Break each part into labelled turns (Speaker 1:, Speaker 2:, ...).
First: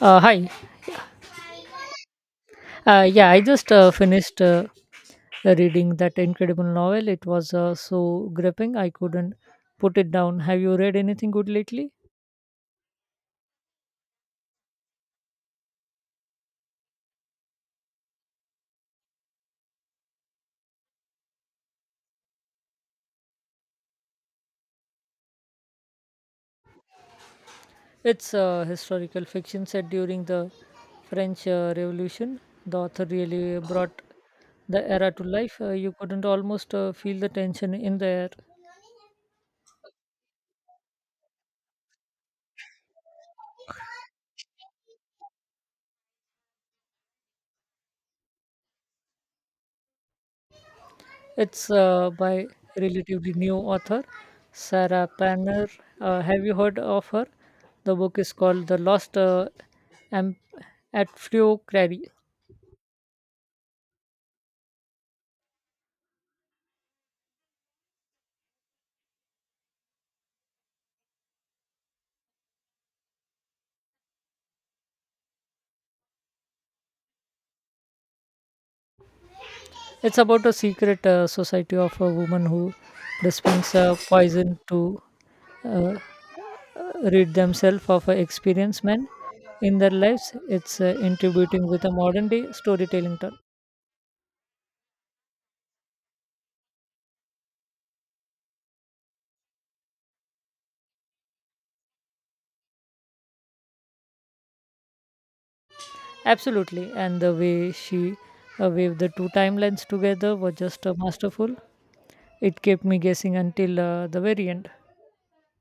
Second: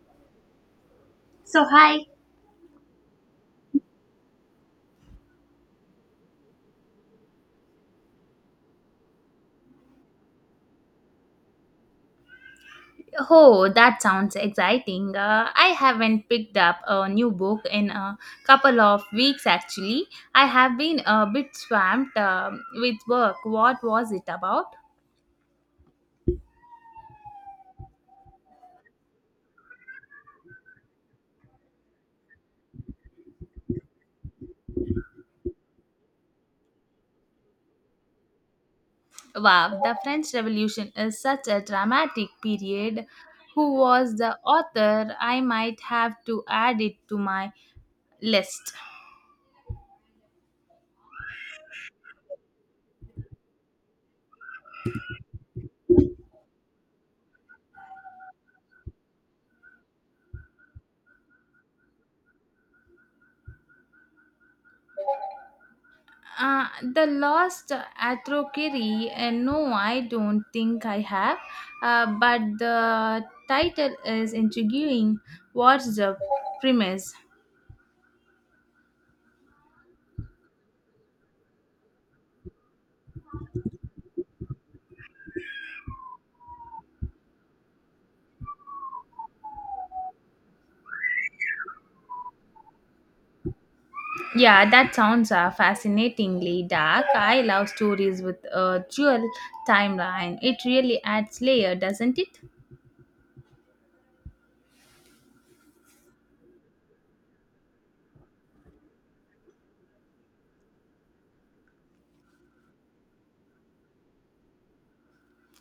Speaker 1: Hi.
Speaker 2: So, hi.
Speaker 1: Yeah, I just finished reading that incredible novel. It was so gripping, I couldn't put it down. Have you read anything good lately?
Speaker 2: Oh, that sounds exciting. I haven't picked up a new book in a couple of weeks actually. I have been a bit swamped with work. What was it about?
Speaker 1: It's historical fiction set during the French Revolution. The author really brought the era to life. You couldn't almost feel the tension in the air.
Speaker 2: Wow, the French Revolution is such a dramatic period. Who was the author? I might have to add it to my list.
Speaker 1: It's by relatively new author Sarah Panner. Have you heard of her? The book is called The Lost Am- at Crary.
Speaker 2: Uh, the lost Atrociri, no, I don't think I have, but the title is intriguing. What's the premise?
Speaker 1: It's about a secret society of a woman who dispense poison to uh, rid themselves of experienced men in their lives. It's intuiting with a modern day storytelling turn.
Speaker 2: Yeah, that sounds fascinatingly dark. I love stories with a dual timeline. It really adds layer, doesn't it?
Speaker 1: Absolutely. And the way she waved the two timelines together was just masterful. It kept me guessing until the very end.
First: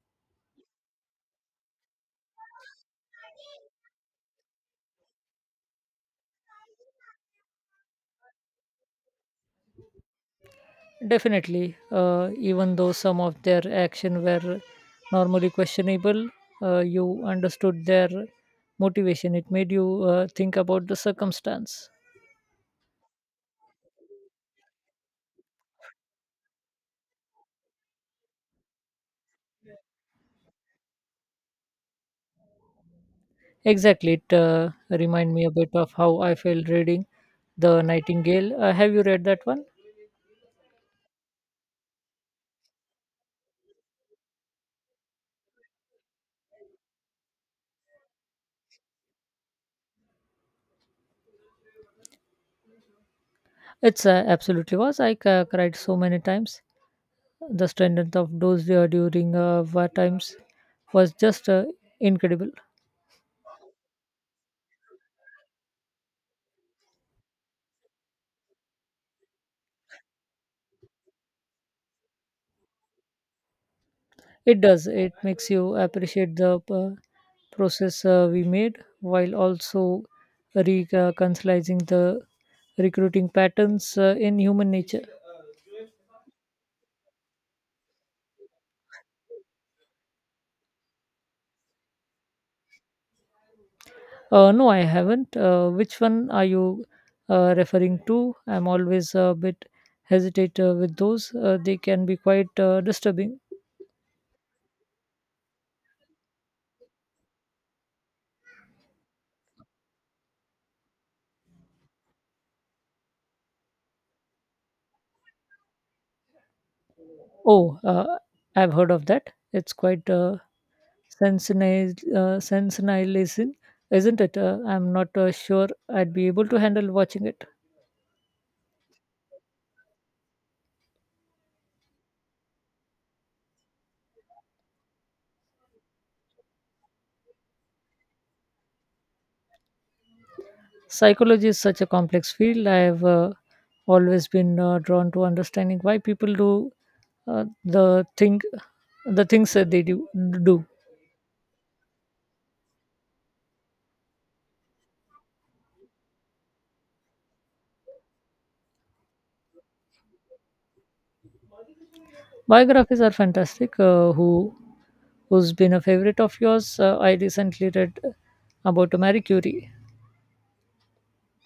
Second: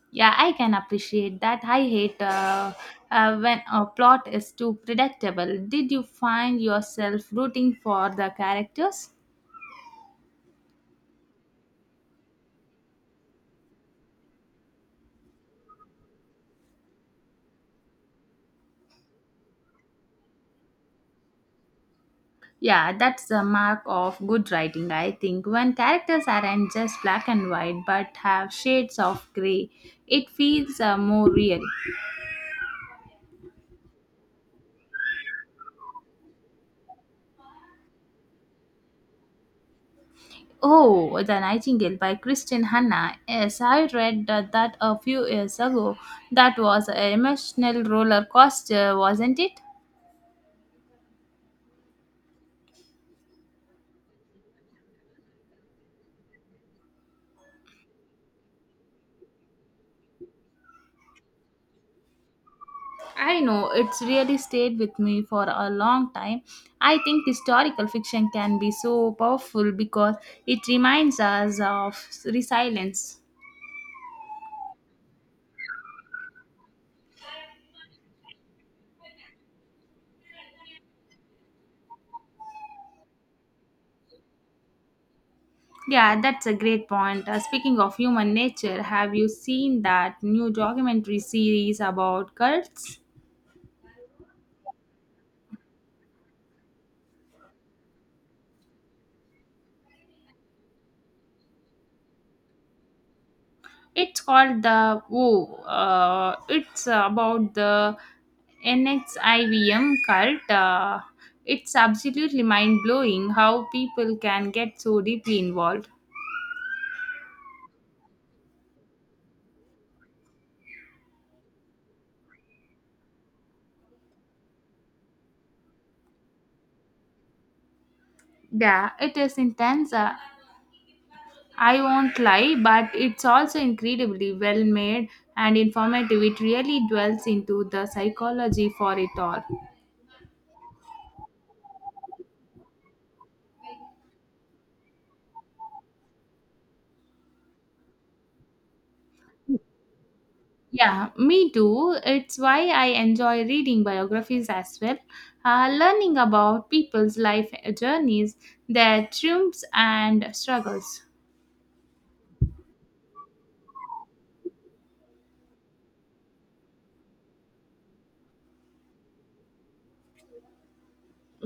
Speaker 2: Yeah, I can appreciate that. I hate when a plot is too predictable. Did you find yourself rooting for the characters?
Speaker 1: Definitely. Even though some of their action were normally questionable, you understood their motivation. It made you think about the circumstance.
Speaker 2: Yeah, that's the mark of good writing, I think. When characters aren't just black and white but have shades of grey, it feels more real.
Speaker 1: Exactly. It remind me a bit of how I felt reading The Nightingale. Have you read that one?
Speaker 2: Oh, The Nightingale by Kristen Hanna. Yes, I read that a few years ago. That was an emotional roller coaster, wasn't it?
Speaker 1: It's absolutely was. I cried so many times. The strength of those during war times was just incredible.
Speaker 2: I know, it's really stayed with me for a long time. I think historical fiction can be so powerful because it reminds us of resilience.
Speaker 1: It does. It makes you appreciate the process we made while also reconciling the recruiting patterns in human nature.
Speaker 2: Yeah, that's a great point. Speaking of human nature, have you seen that new documentary series about cults?
Speaker 1: No, I haven't. Which one are you referring to? I'm always a bit hesitate with those. They can be quite disturbing.
Speaker 2: It's about the NXIVM cult. It's absolutely mind blowing how people can get so deeply involved.
Speaker 1: Oh, I've heard of that. It's quite sensationalizing, isn't it? I'm not sure I'd be able to handle watching it.
Speaker 2: Yeah, it is intense. I won't lie, but it's also incredibly well made and informative. It really dwells into the psychology for it all.
Speaker 1: Psychology is such a complex field. I've always been drawn to understanding why people do uh, the thing, the things that they do. do.
Speaker 2: Yeah, me too. It's why I enjoy reading biographies as well. Learning about people's life journeys, their triumphs and struggles.
Speaker 1: Biographies are fantastic. Who's been a favorite of yours? I recently read about Marie Curie.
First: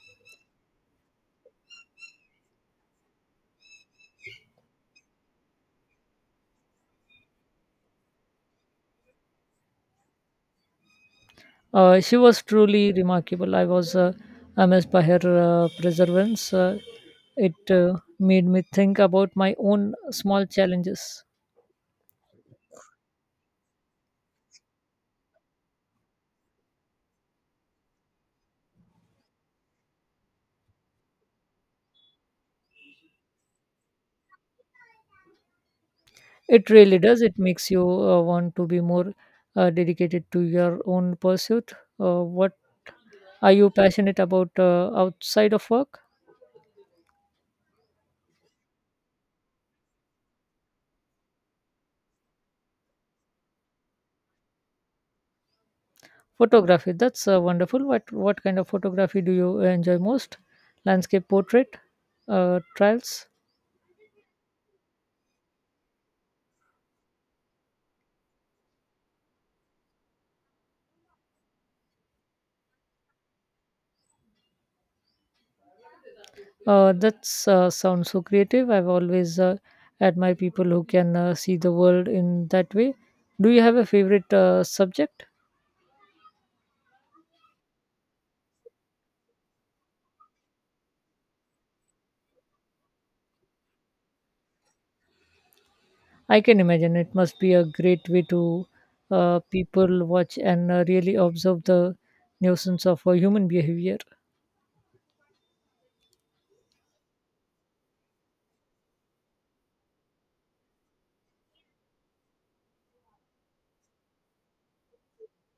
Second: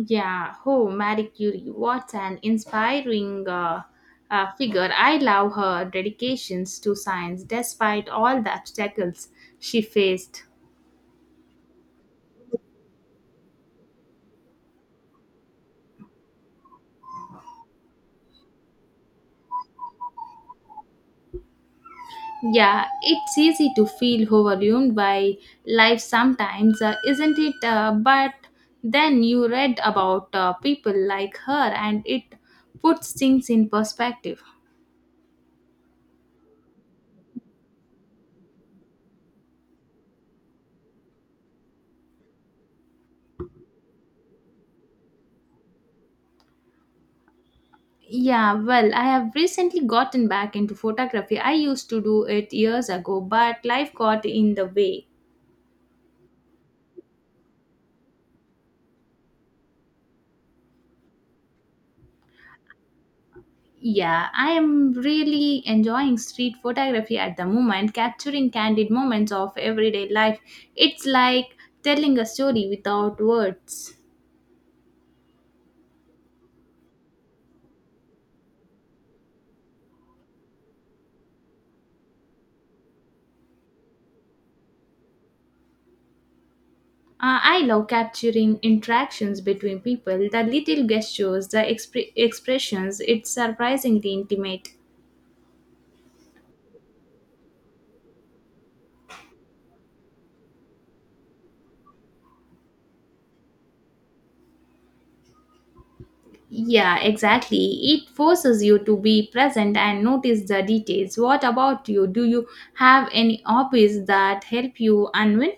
Speaker 2: Yeah, oh, Marie Curie, what an inspiring figure. I love her dedications to science despite all the obstacles she faced.
Speaker 1: She was truly remarkable. I was amazed by her perseverance. It made me think about my own small challenges.
Speaker 2: Yeah, it's easy to feel overwhelmed by life sometimes, isn't it? But then you read about people like her and it puts things in perspective.
Speaker 1: It really does. It makes you want to be more dedicated to your own pursuit. What are you passionate about outside of work?
Speaker 2: Yeah, well, I have recently gotten back into photography. I used to do it years ago, but life got in the way.
Speaker 1: Photography. That's wonderful. What kind of photography do you enjoy most? Landscape portrait, trials.
Speaker 2: Yeah, I am really enjoying street photography at the moment, capturing candid moments of everyday life. It's like telling a story without words.
Speaker 1: That sounds so creative. I've always admired people who can see the world in that way. Do you have a favorite subject?
Speaker 2: I love capturing interactions between people, the little gestures, the expressions. It's surprisingly intimate.
Speaker 1: I can imagine it must be a great way to people watch and really observe the nuisance of human behavior.
Speaker 2: Yeah, exactly. It forces you to be present and notice the details. What about you? Do you have any hobbies that help you unwind?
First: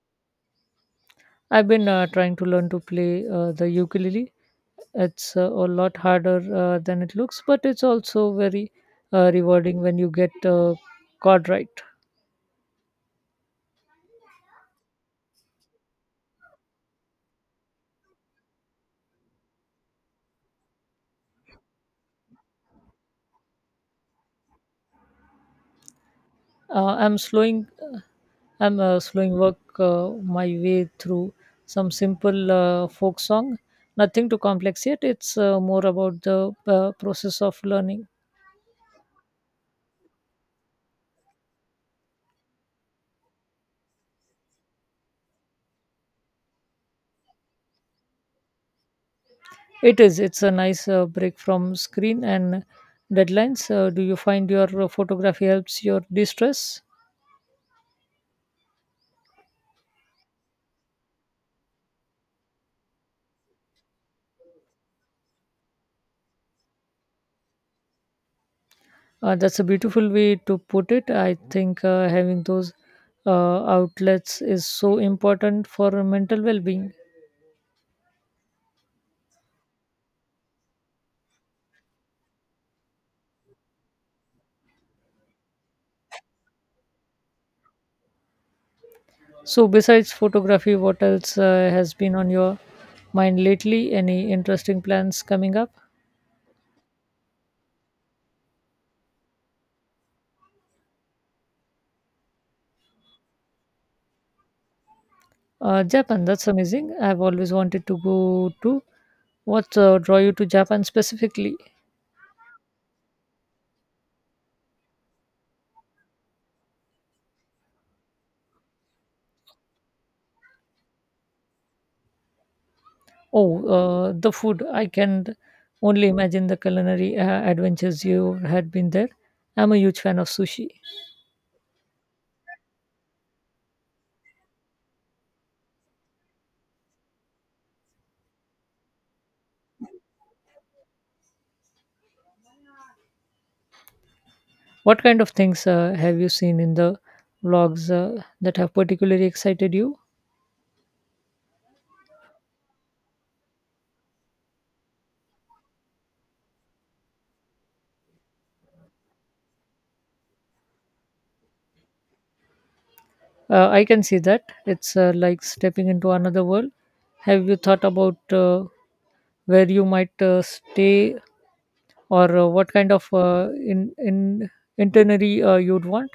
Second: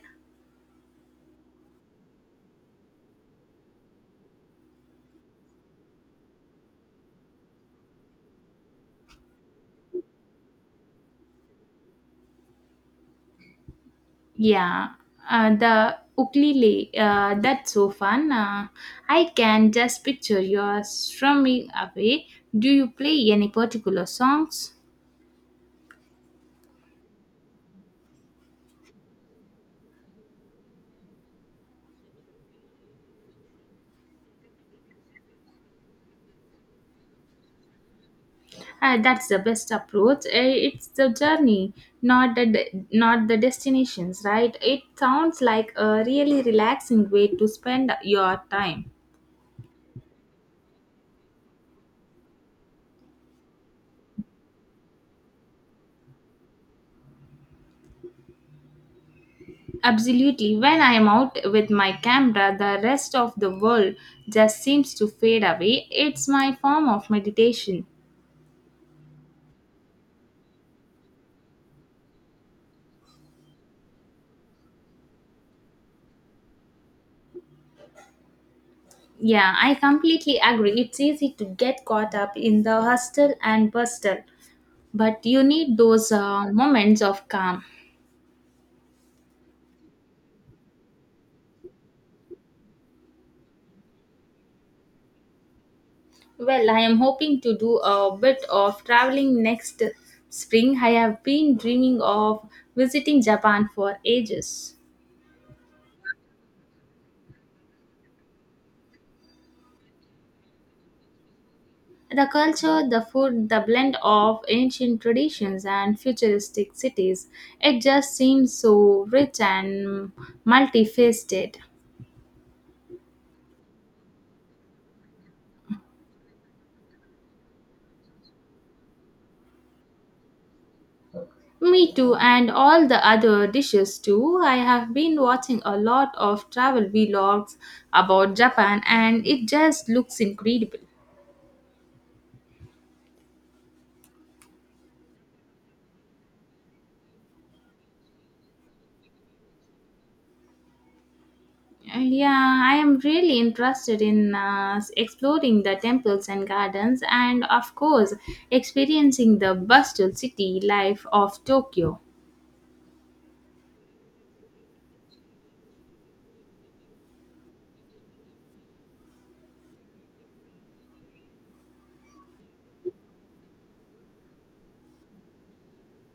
Speaker 1: I've been trying to learn to play the ukulele. It's a lot harder than it looks, but it's also very rewarding when you get chord right.
Speaker 2: Yeah, the ukulele, that's so fun. I can just picture you strumming away. Do you play any particular songs?
Speaker 1: Uh, I'm slowing. I'm slowing work my way through some simple folk song. Nothing too complex yet. It's more about the process of learning.
Speaker 2: That's the best approach. It's the journey, not the destinations, right? It sounds like a really relaxing way to spend your time.
Speaker 1: It is. It's a nice break from screen and deadlines. Do you find your photography helps your distress?
Speaker 2: Absolutely. When I am out with my camera, the rest of the world just seems to fade away. It's my form of meditation.
Speaker 1: That's a beautiful way to put it. I think having those outlets is so important for mental well-being.
Speaker 2: Yeah, I completely agree. It's easy to get caught up in the hustle and bustle, but you need those moments of calm.
Speaker 1: So, besides photography, what else has been on your mind lately? Any interesting plans coming up?
Speaker 2: Well, I am hoping to do a bit of traveling next spring. I have been dreaming of visiting Japan for ages.
Speaker 1: Japan. That's amazing. I've always wanted to go to. What draw you to Japan specifically?
Speaker 2: The culture, the food, the blend of ancient traditions and futuristic cities, it just seems so rich and multifaceted.
Speaker 1: Oh, the food. I can only imagine the culinary adventures you had been there. I'm a huge fan of sushi.
Speaker 2: Me too, and all the other dishes too. I have been watching a lot of travel vlogs about Japan and it just looks incredible.
Speaker 1: What kind of things have you seen in the vlogs that have particularly excited you?
Speaker 2: Yeah, I am really interested in exploring the temples and gardens and, of course, experiencing the bustling city life of Tokyo.
Speaker 1: I can see that. It's like stepping into another world. Have you thought about where you might stay or what kind of in itinerary you'd want?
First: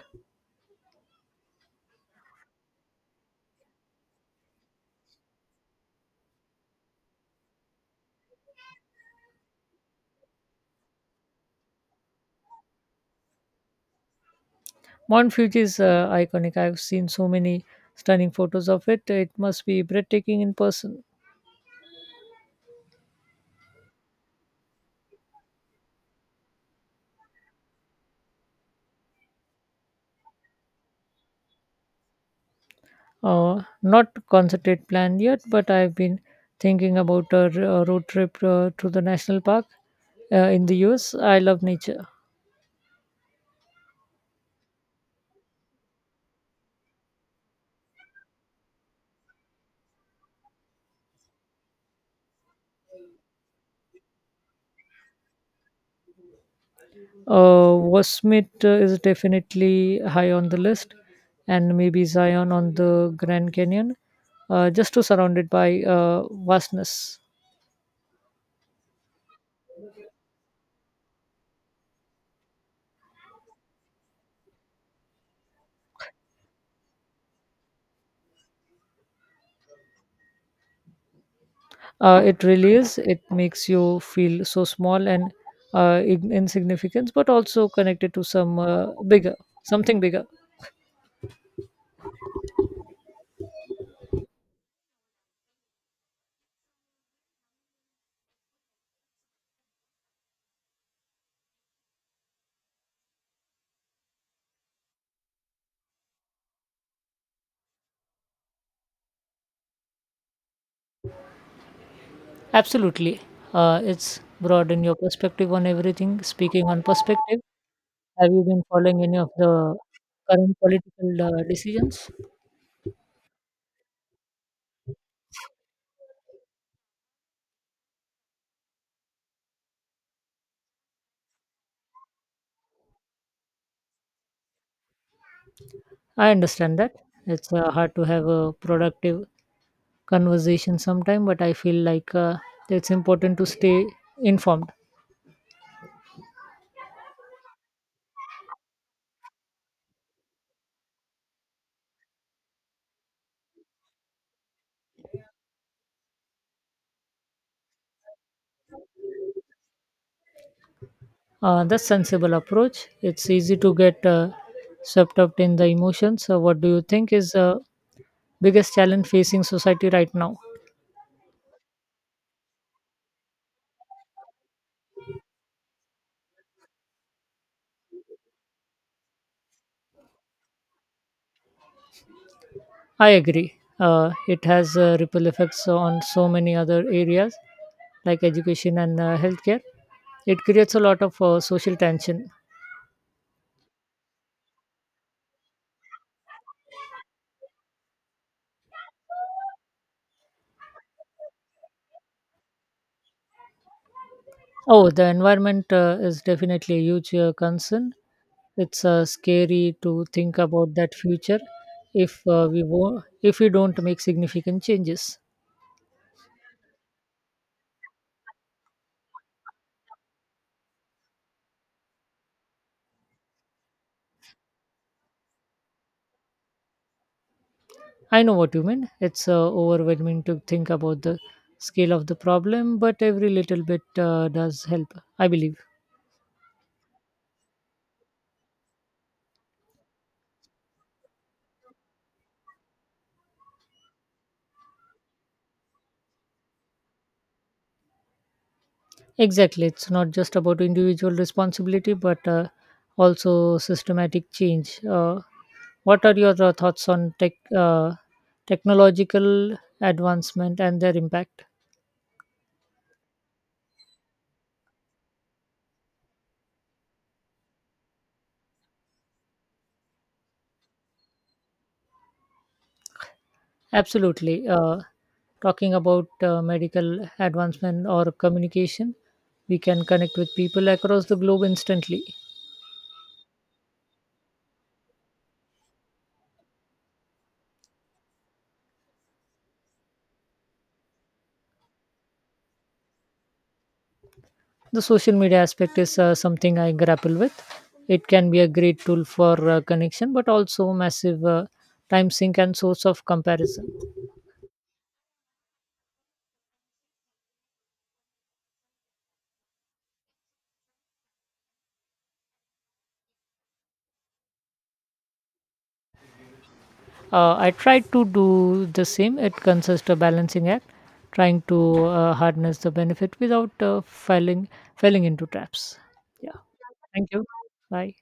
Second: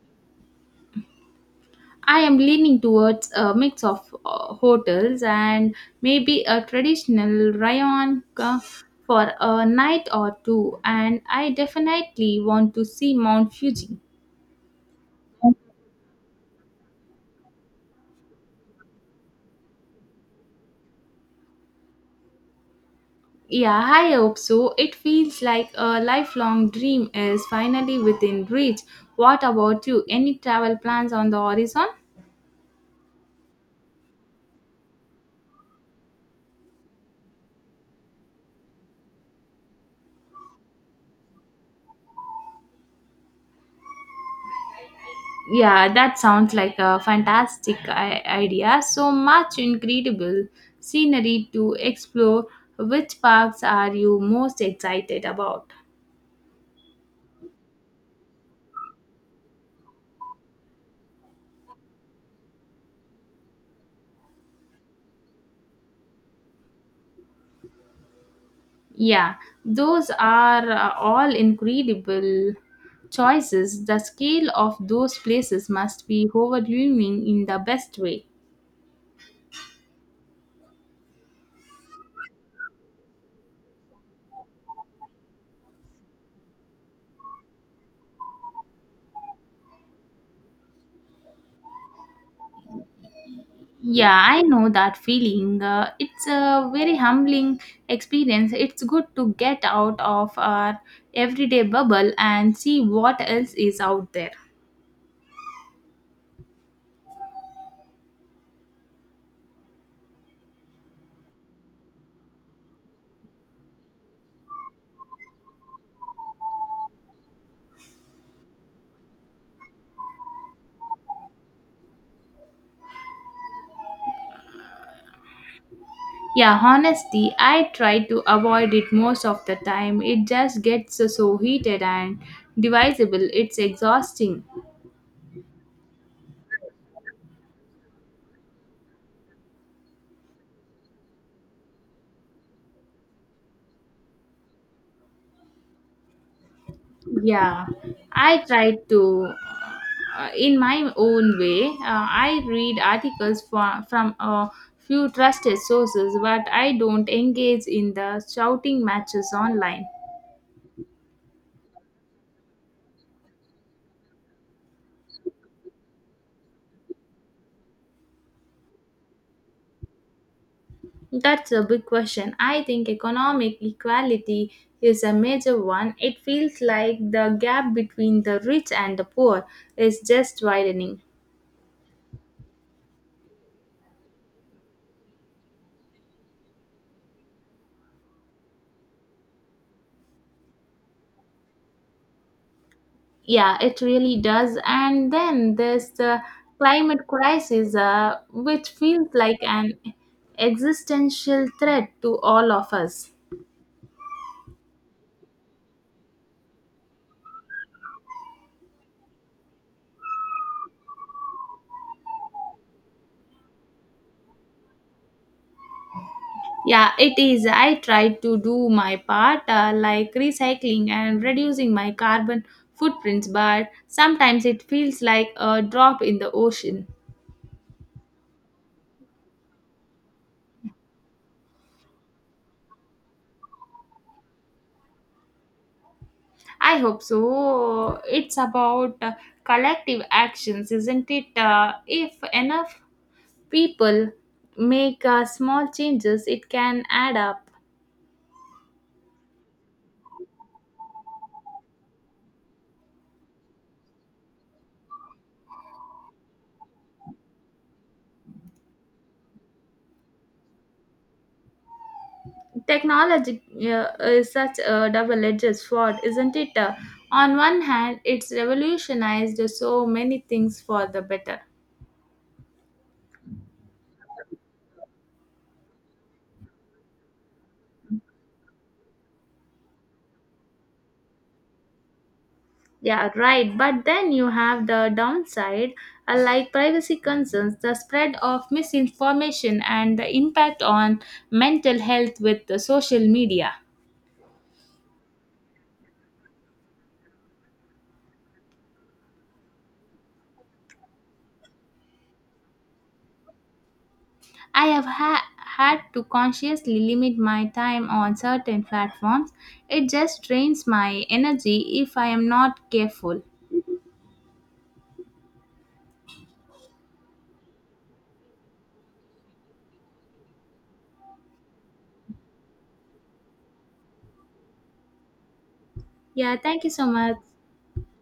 Speaker 2: I am leaning towards a mix of hotels and maybe a traditional rayon for a night or two, and I definitely want to see Mount Fuji.
Speaker 1: Mount Fuji is iconic. I've seen so many stunning photos of it. It must be breathtaking in person.
Speaker 2: Yeah, I hope so. It feels like a lifelong dream is finally within reach. What about you? Any travel plans on the horizon?
Speaker 1: Not concerted plan yet, but I've been thinking about a road trip to the national park in the US. I love nature.
Speaker 2: Yeah, that sounds like a fantastic idea. So much incredible scenery to explore. Which parks are you most excited about?
Speaker 1: Wasmit is definitely high on the list, and maybe Zion on the Grand Canyon, just to surround it by vastness.
Speaker 2: Yeah, those are all incredible choices. The scale of those places must be overwhelming in the best way.
Speaker 1: It really is. It makes you feel so small and insignificant, but also connected to something bigger.
Speaker 2: Yeah, I know that feeling. It's a very humbling experience. It's good to get out of our everyday bubble and see what else is out there.
Speaker 1: Absolutely. It's broadened your perspective on everything. Speaking on perspective, have you been following any of the current political decisions?
Speaker 2: Yeah, honestly, I try to avoid it most of the time. It just gets so heated and divisible. It's exhausting.
Speaker 1: I understand that it's hard to have a productive conversation sometime, but I feel like it's important to stay informed.
Speaker 2: Yeah, I try to, in my own way, I read articles from a few trusted sources, but I don't engage in the shouting matches online.
Speaker 1: That's sensible approach. It's easy to get swept up in the emotions. So what do you think is the biggest challenge facing society right now?
Speaker 2: That's a big question. I think economic equality is a major one. It feels like the gap between the rich and the poor is just widening.
Speaker 1: I agree. It has ripple effects on so many other areas like education and healthcare. It creates a lot of social tension.
Speaker 2: Yeah, it really does. And then there's the climate crisis, which feels like an existential threat to all of us.
Speaker 1: Oh, the environment is definitely a huge concern. It's scary to think about that future if if we don't make significant changes.
Speaker 2: Yeah, it is. I try to do my part, like recycling and reducing my carbon footprints, but sometimes it feels like a drop in the ocean.
Speaker 1: I know what you mean. It's overwhelming to think about the scale of the problem, but every little bit does help, I believe.
Speaker 2: I hope so. It's about collective actions, isn't it? If enough people make small changes, it can add up.
Speaker 1: Exactly. It's not just about individual responsibility, but also systematic change. What are your thoughts on technological advancement and their impact?
Speaker 2: Technology is such a double edged sword, isn't it? On one hand, it's revolutionized so many things for the better.
Speaker 1: Absolutely. Talking about medical advancement or communication, we can connect with people across the globe instantly.
Speaker 2: Yeah, right. But then you have the downside, like privacy concerns, the spread of misinformation, and the impact on mental health with the social media.
Speaker 1: The social media aspect is something I grapple with. It can be a great tool for connection, but also massive time sink and source of comparison.
Speaker 2: I have ha- had to consciously limit my time on certain platforms. It just drains my energy if I am not careful.
Speaker 1: I try to do the same. It consists of balancing act, trying to harness the benefit without falling into traps.
Speaker 2: Yeah,
Speaker 1: Yeah.
Speaker 2: thank you so
Speaker 1: Thank
Speaker 2: much.
Speaker 1: you. Bye.